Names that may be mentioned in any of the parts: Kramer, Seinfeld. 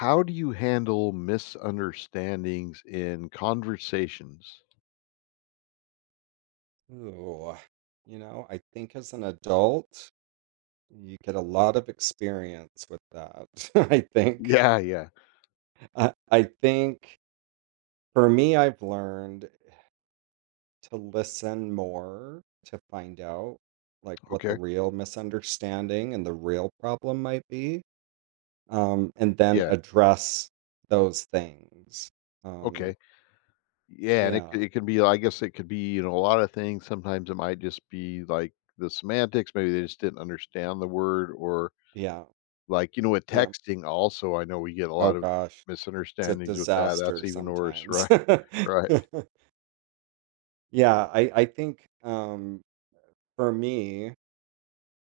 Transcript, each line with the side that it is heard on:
left: How do you handle misunderstandings in conversations?
right: Ooh, you know, I think as an adult, you get a lot of experience with that. I think,
left: Yeah, yeah.
right: I think for me, I've learned to listen more to find out like what the
left: Okay.
right: real misunderstanding and the real problem might be, and then
left: Yeah.
right: address those things. Um,
left: Okay. Yeah, and it
right: yeah,
left: c it can be, I guess it could be, a lot of things. Sometimes it might just be, like, the semantics, maybe they just didn't understand the word. Or,
right: yeah,
left: like, you know, with
right: yeah.
left: texting also, I know we get a
right: Oh
left: lot of
right: gosh, it's a
left: misunderstandings with that.
right: disaster
left: That's even worse,
right: sometimes.
left: right, right.
right: Yeah, I think, for me,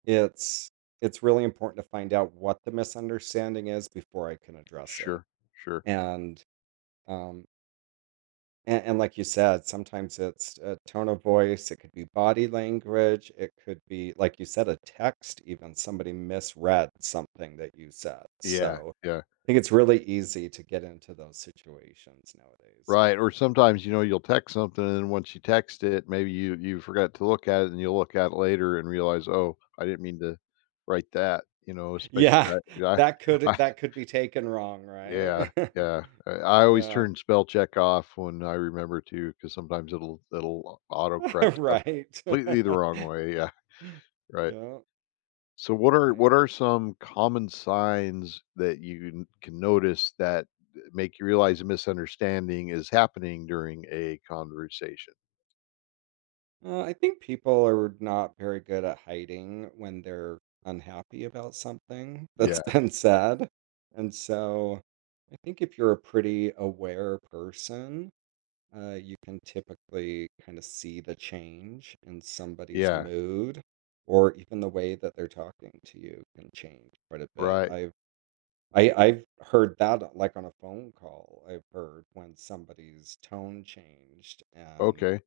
right: it's it's really important to find out what the misunderstanding is before I can address it,
left: Sure, sure.
right: and, um and, like you said, sometimes it's a tone of voice, it could be body language, it could be, like you said, a text even, somebody misread something that you said,
left: Yeah,
right: so,
left: yeah.
right: I think it's really easy to get into those situations nowadays.
left: Right, or sometimes, you know, you'll text something, and once you text it, maybe you forgot to look at it, and you'll look at it later and realize, "Oh, I didn't mean to write that," you know, especially
right: Yeah,
left: I
right: that
left: I I,
right: could that could be taken wrong,
left: yeah,
right: right?
left: yeah, I always
right: Yeah.
left: turn spell check off when I remember to, because sometimes it'll autocorrect stuff
right: Right.
left: completely the wrong way, yeah, right.
right: Yeah.
left: So what are
right: I
left: what are some common signs that you n can notice that make you realize a misunderstanding is happening during a conversation?
right: I think people are not very good at hiding when they're unhappy about something that's
left: Yeah,
right: been said. And so I think if you're a pretty aware person, you can typically kind of see the change in somebody's
left: yeah,
right: mood or even the way that they're talking to you can change quite a bit.
left: right,
right: I I've heard that, like, on a phone call, I've heard when somebody's tone changed,
left: okay.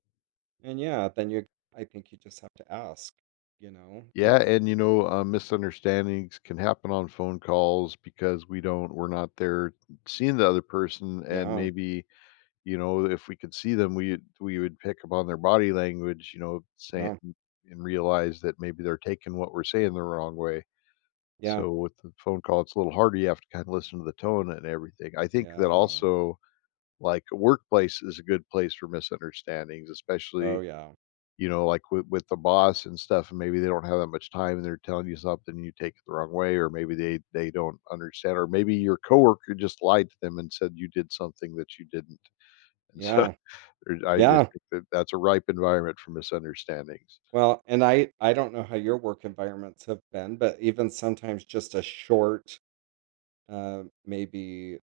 right: and yeah, then you I think you just have to ask, you know, if
left: Yeah, and, misunderstandings can happen on phone calls because we're not there seeing the other person, and
right: "Yeah,
left: maybe, you know, if we could see them, we would pick up on their body language, you know, saying
right: yeah,
left: and realize that maybe they're taking what we're saying the wrong way.
right: yeah,
left: So with the phone call, it's a little harder. You have to kinda listen to the tone and everything. I think that
right: yeah,
left: also, like, a workplace is a good place for misunderstandings,
right: oh,
left: especially,
right: yeah,
left: you know, like with the boss and stuff, and maybe they don't have that much time and they're telling you something and you take it the wrong way, or maybe they don't understand, or maybe your coworker just lied to them and said you did something that you didn't. And so
right: yeah,
left: there's, I just
right: yeah."
left: think that that's a ripe environment for misunderstandings.
right: Well, and I don't know how your work environments have been, but even sometimes just a short, maybe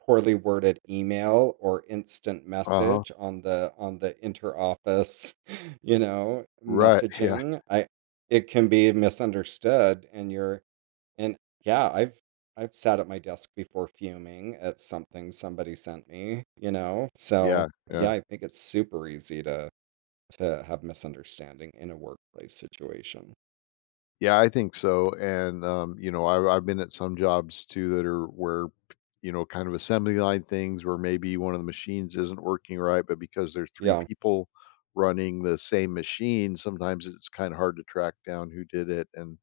right: poorly worded email or instant
left: Uh-huh.
right: message on the interoffice, you know,
left: Right. Yeah.
right: messaging. I It can be misunderstood and and yeah, I've I've sat at my desk before fuming at something somebody sent me, you know. So,
left: Yeah. Yeah.
right: yeah, I think it's super easy to have misunderstanding in a workplace situation.
left: Yeah, I think so, and, you know, I've been at some jobs too that are where, you know, kind of assembly line things where maybe one of the machines isn't working right, but because there's 3
right: Yeah.
left: people running the same machine, sometimes it's kinda hard to track down who did it, and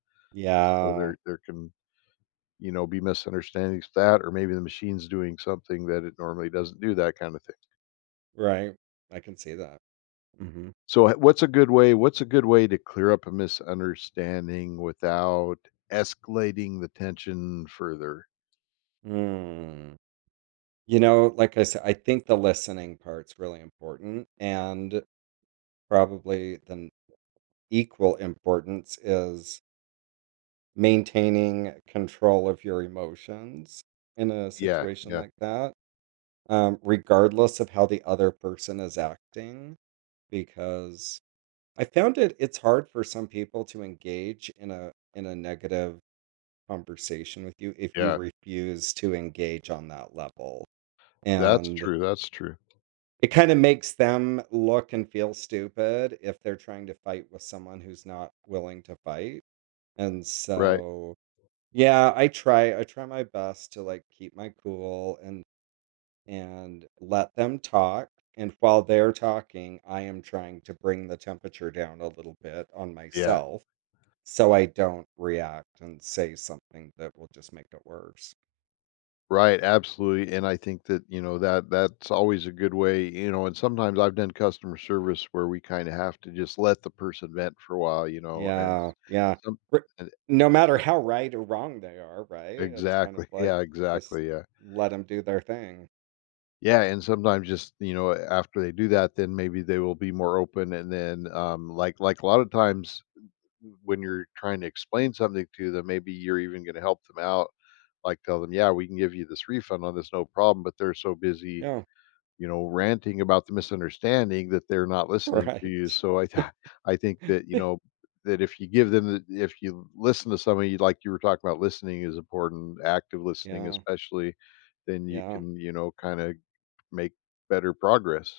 left: so
right: Yeah.
left: there can, you know, be misunderstandings with that, or maybe the machine's doing something that it normally doesn't do, that kinda thing.
right: Right. I can see that. Mhm.
left: So, h what's a good way to clear up a misunderstanding without escalating the tension further?
right: Mm. You know, like I said, I think the listening part's really important, and probably equal importance is maintaining control of your emotions in a
left: Yeah,
right: situation
left: yeah,
right: like that, regardless of how the other person is acting, because I found it's hard for some people to engage in a negative conversation with you if you
left: yeah.
right: refuse to engage on that level.
left: That's
right: And
left: true, that's true.
right: it kinda makes them look and feel stupid if they're trying to fight with someone who's not willing to fight, and
left: Right,
right: so yeah, I try my best to, like, keep my cool and let them talk, and while they're talking, I am trying to bring the temperature down a little bit on
left: yeah,
right: myself so I don't react and say something that will just make it worse.
left: right, absolutely, and I think that, you know, that that's always a good way, you know, and sometimes I've done customer service where we kinda have to just let the person vent for a while, and
right: Yeah, yeah.
left: some
right: R
left: and
right: No matter how right or wrong they are, right? It's kind of
left: exactly,
right: like,
left: yeah,
right: just
left: exactly, yeah.
right: let them do their thing.
left: Yeah, and sometimes just, you know, after they do that, then maybe they will be more open, and then, like a lot of times when you're trying to explain something to them, maybe you're even gonna help them out, like, tell them, "Yeah, we can give you this refund on this, no problem," but they're so busy,
right: Yeah,
left: you know, ranting about the misunderstanding that they're not listening to
right: right.
left: you, so I th I think that, you know, that if you give them the, if you listen to somebody, like you were talking about, listening is important, active listening
right: Yeah,
left: especially, then you
right: yeah,
left: can, you know, kinda make better progress.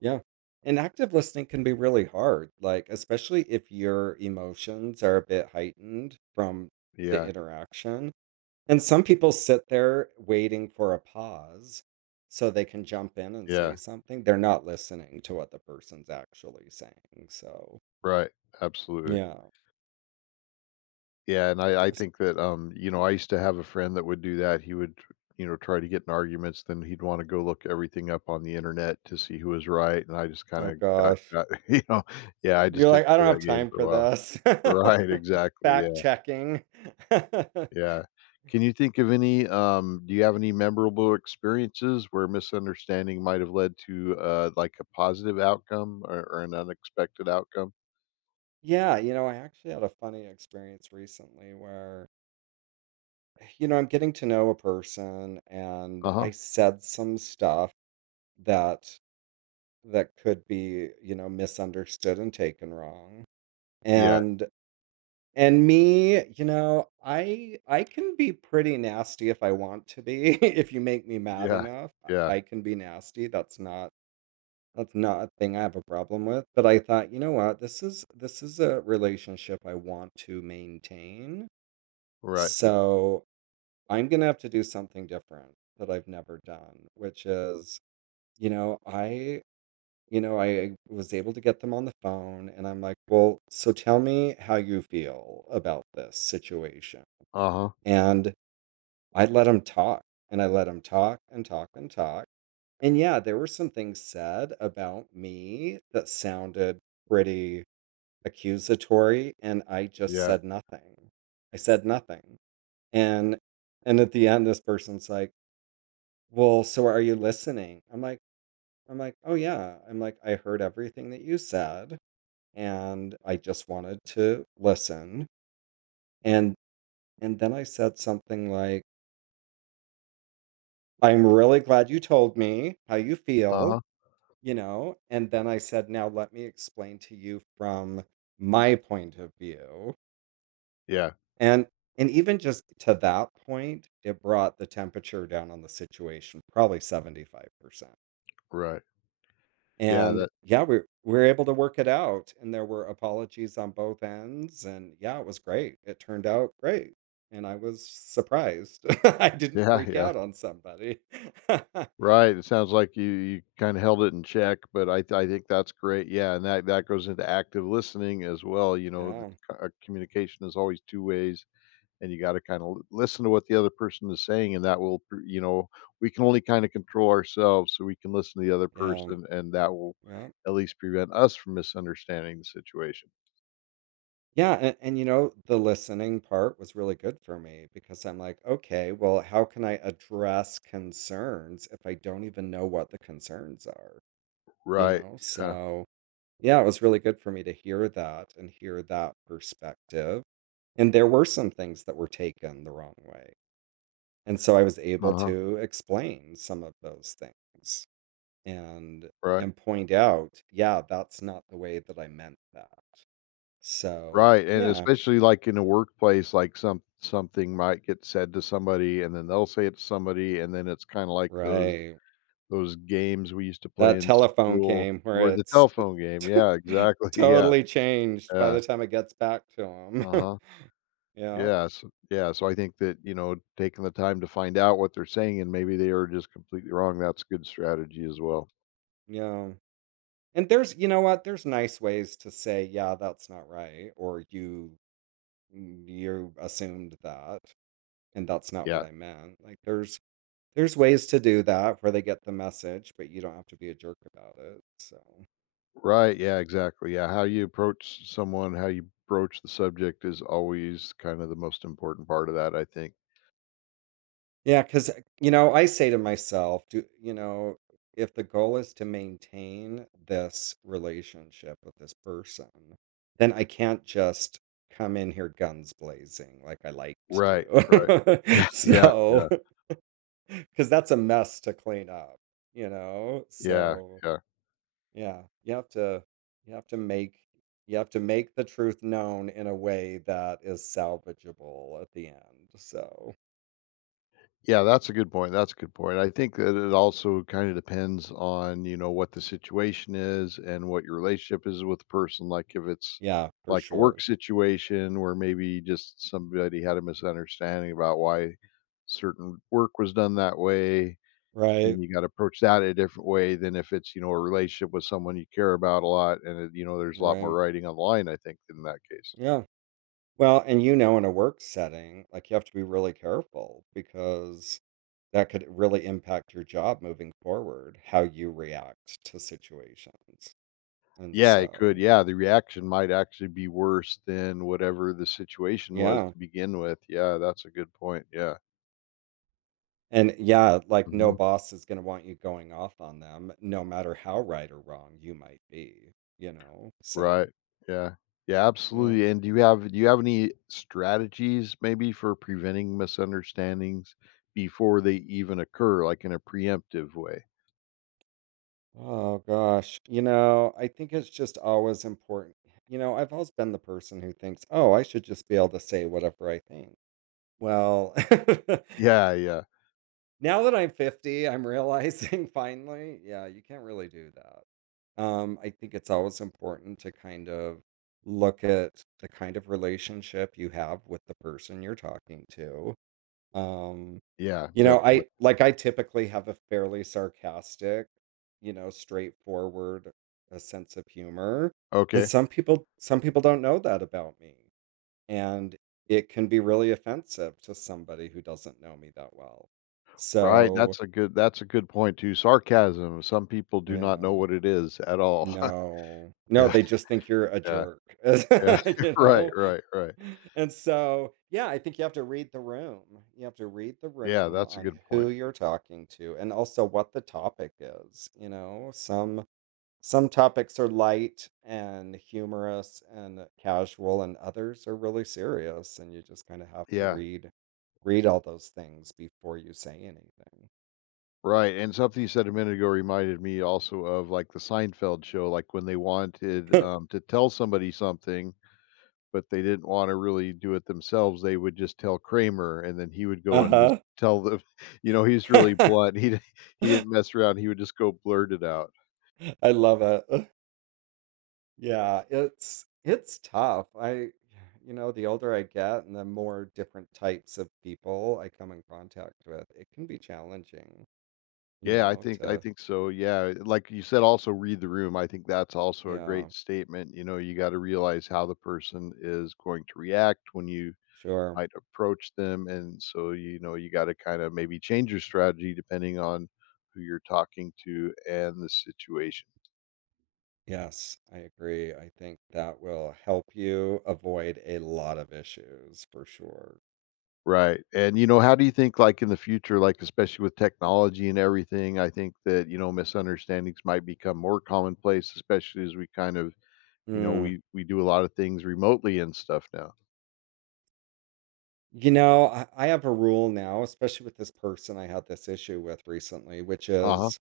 right: yeah. And active listening can be really hard, like, especially if your emotions are a bit heightened from the
left: Yeah,
right: interaction, and some people sit there waiting for a pause so they can jump in and say
left: yeah,
right: something. They're not listening to what the person's actually saying, so,
left: right, absolutely.
right: yeah.
left: Yeah, and I think that, you know, I used to have a friend that would do that. He would, you know, try to get in arguments, then he'd wanna go look everything up on the internet to see who was right, and I just
right: Oh
left: kinda got
right: gosh.
left: got you know, yeah, I just
right: You're
left: didn't
right: like, "I
left: play
right: don't have
left: that game
right: time
left: for a
right: for
left: while.
right: this."
left: Right, exactly,
right: Fact
left: yeah,
right: checking.
left: yeah. Can you think of any, do you have any memorable experiences where misunderstanding might have led to, like, a positive outcome or an unexpected outcome?
right: Yeah, you know, I actually had a funny experience recently where, you know, I'm getting to know a person and
left: Uh-huh.
right: I said some stuff that that could be, you know, misunderstood and taken wrong.
left: Yeah,
right: And and me, you know, I can be pretty nasty if I want to be. If you make me mad
left: yeah,
right: enough,
left: yeah,
right: I can be nasty. That's not a thing I have a problem with, but I thought, "You know what? This is a relationship I want to maintain,
left: right.
right: so I'm gonna have to do something different that I've never done," which is, you know, I was able to get them on the phone, and I'm like, "Well, so tell me how you feel about this situation."
left: Uh-huh,
right: And I let them talk, and I let them talk and talk and talk. And yeah, there were some things said about me that sounded pretty accusatory, and I just
left: yeah,
right: said nothing. I said nothing. And and at the end this person's like, "Well, so are you listening?" I'm like, "Oh yeah." I'm like, "I heard everything that you said, and I just wanted to listen." And and then I said something like, "I'm really glad you told me how you
left: uh-huh,
right: feel." You know? And then I said, "Now let me explain to you from my point of view."
left: yeah.
right: And even just to that point, it brought the temperature down on the situation probably 75%.
left: Right. Yeah,
right: And,
left: that,
right: yeah, we were able to work it out, and there were apologies on both ends, and, yeah, it was great. It turned out great, and I was surprised. I didn't
left: yeah,
right: freak
left: yeah.
right: out on somebody.
left: Right, it sounds like you kinda held it in check, but I think that's great, yeah, and that that goes into active listening as well, you know, the
right: Yeah,
left: c communication is always 2 ways, and you gotta kinda listen to what the other person is saying, and that will pr you know, we can only kinda control ourselves so we can listen to the other
right: yeah,
left: person, and that will
right: yeah.
left: at least prevent us from misunderstanding the situation.
right: Yeah, and you know, the listening part was really good for me because I'm like, okay, well, how can I address concerns if I don't even know what the concerns are? You
left: Right,
right: know,
left: yeah,
right: so yeah, it was really good for me to hear that and hear that perspective. And there were some things that were taken the wrong way. And so I was able
left: uh-huh,
right: to explain some of those things and
left: right.
right: point out, yeah, that's not the way that I meant that. So,
left: Right, and
right: yeah,
left: especially, like, in a workplace, like, some something might get said to somebody, and then they'll say it to somebody, and then it's kinda like
right: right.
left: those games we used to play
right: That
left: in
right: telephone
left: school
right: game
left: where
right: where
left: the
right: it's
left: telephone game. Yeah, exactly, yeah,
right: totally changed by
left: yeah.
right: the time it gets back to 'em.
left: Uh-huh.
right: Yeah,
left: Yeah, so yeah, so I think that, you know, taking the time to find out what they're saying, and maybe they are just completely wrong, that's a good strategy as well.
right: yeah. And there's you know what? There's nice ways to say, "Yeah, that's not right," or "You you assumed that, and that's not what
left: Yeah.
right: I meant." Like, there's ways to do that where they get the message, but you don't have to be a jerk about it, so
left: Right, yeah, exactly, yeah, how you approach someone, how you broach the subject, is always kinda the most important part of that, I think.
right: yeah, because you know, I say to myself, do you know, if the goal is to maintain this relationship with this person, then I can't just come in here guns blazing like I like to
left: Right, right.
right: do.
left: Yeah,
right: So,
left: yeah,
right: because that's a mess to clean up, you know?
left: yeah,
right: So,
left: yeah.
right: yeah, you have to make you have to make the truth known in a way that is salvageable at the end. So,
left: Yeah, that's a good point, that's a good point. I think that it also kinda depends on, you know, what the situation is and what your relationship is with the person, like, if it's,
right: yeah, for
left: like, a work
right: sure.
left: situation where maybe just somebody had a misunderstanding about why certain work was done that way,
right: Right.
left: then you gotta approach that a different way than if it's, you know, a relationship with someone you care about a lot, and it, you know, there's a lot more
right: Right.
left: writing on the line, I think, in that case.
right: Yeah. Well, and you know, in a work setting, like you have to be really careful because that could really impact your job moving forward, how you react to situations. And
left: Yeah, it could.
right: so,
left: Yeah, the reaction might actually be worse than whatever the situation was
right: yeah.
left: to begin with. Yeah, that's a good point. Yeah.
right: And yeah, like no
left: Mhm.
right: boss is going to want you going off on them, no matter how right or wrong you might be, you know? So,
left: Right. Yeah. Yeah,
right: yeah.
left: absolutely. And do you have any strategies maybe for preventing misunderstandings before they even occur, like in a preemptive way?
right: Oh gosh. You know, I think it's just always important. You know, I've always been the person who thinks, oh, I should just be able to say whatever I think. Well,
left: Yeah, yeah.
right: now that I'm 50, I'm realizing finally, yeah, you can't really do that. I think it's always important to kind of look at the kind of relationship you have with the person you're talking to. Um,
left: Yeah,
right: you know,
left: definitely.
right: I typically have a fairly sarcastic, you know, straightforward a sense of humor, and
left: Okay.
right: some people don't know that about me and it can be really offensive to somebody who doesn't know me that well.
left: Right.
right: So,
left: That's a good, that's a good point too. Sarcasm. Some people do not know
right: yeah,
left: what it is at all.
right: no, no,
left: Yeah.
right: they just think you're a
left: Yeah.
right: jerk,
left: Yeah.
right: you
left: Right,
right: know?
left: right, right.
right: And so, yeah, I think you have to read the room. You have to read the
left: Yeah,
right: room
left: that's a
right: on
left: good
right: who
left: point.
right: you're talking to and also what the topic is, you know? Some topics are light and humorous and casual, and others are really serious, and you just kind of have to
left: Yeah,
right: read all those things before you say anything.
left: right. And something you said a minute ago reminded me also of like the Seinfeld show, like when they wanted, to tell somebody something, but they didn't want to really do it themselves. They would just tell Kramer, and then he would go and just
right: Uh-huh.
left: tell them. You know, he's really blunt. He he didn't mess around. He would just go blurt it out.
right: I love it. Yeah, it's tough. I You know, the older I get and the more different types of people I come in contact with, it can be challenging, you
left: Yeah, I
right: know,
left: think I
right: to
left: think so. Yeah, like you said, also read the room. I think that's also a
right: yeah,
left: great statement. You know, you got to realize how the person is going to react when you
right: sure.
left: might approach them. And so, you know, you got to kind of maybe change your strategy depending on who you're talking to and the situation.
right: Yes, I agree. I think that will help you avoid a lot of issues for sure.
left: Right. And, you know, how do you think, like in the future, like especially with technology and everything, I think that, you know, misunderstandings might become more commonplace, especially as we kind of, you know,
right: Mm.
left: we do a lot of things remotely and stuff now.
right: You know, I have a rule now, especially with this person I had this issue with recently, which
left: Uh huh.
right: is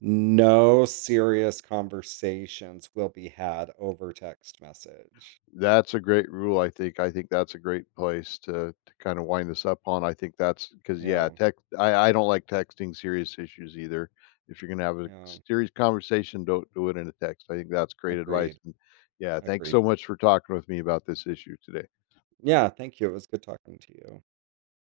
right: no serious conversations will be had over text message.
left: That's a great rule, I think. I think that's a great place to kinda wind this up on. I think that's because, yeah,
right: Yeah,
left: text, I don't like texting serious issues either. If you're gonna have a
right: yeah,
left: serious conversation, don't do it in a text. I think that's great advice,
right: agreed,
left: and, yeah, thanks so
right: agreed.
left: much for talking with me about this issue today.
right: Yeah, thank you. It was good talking to you.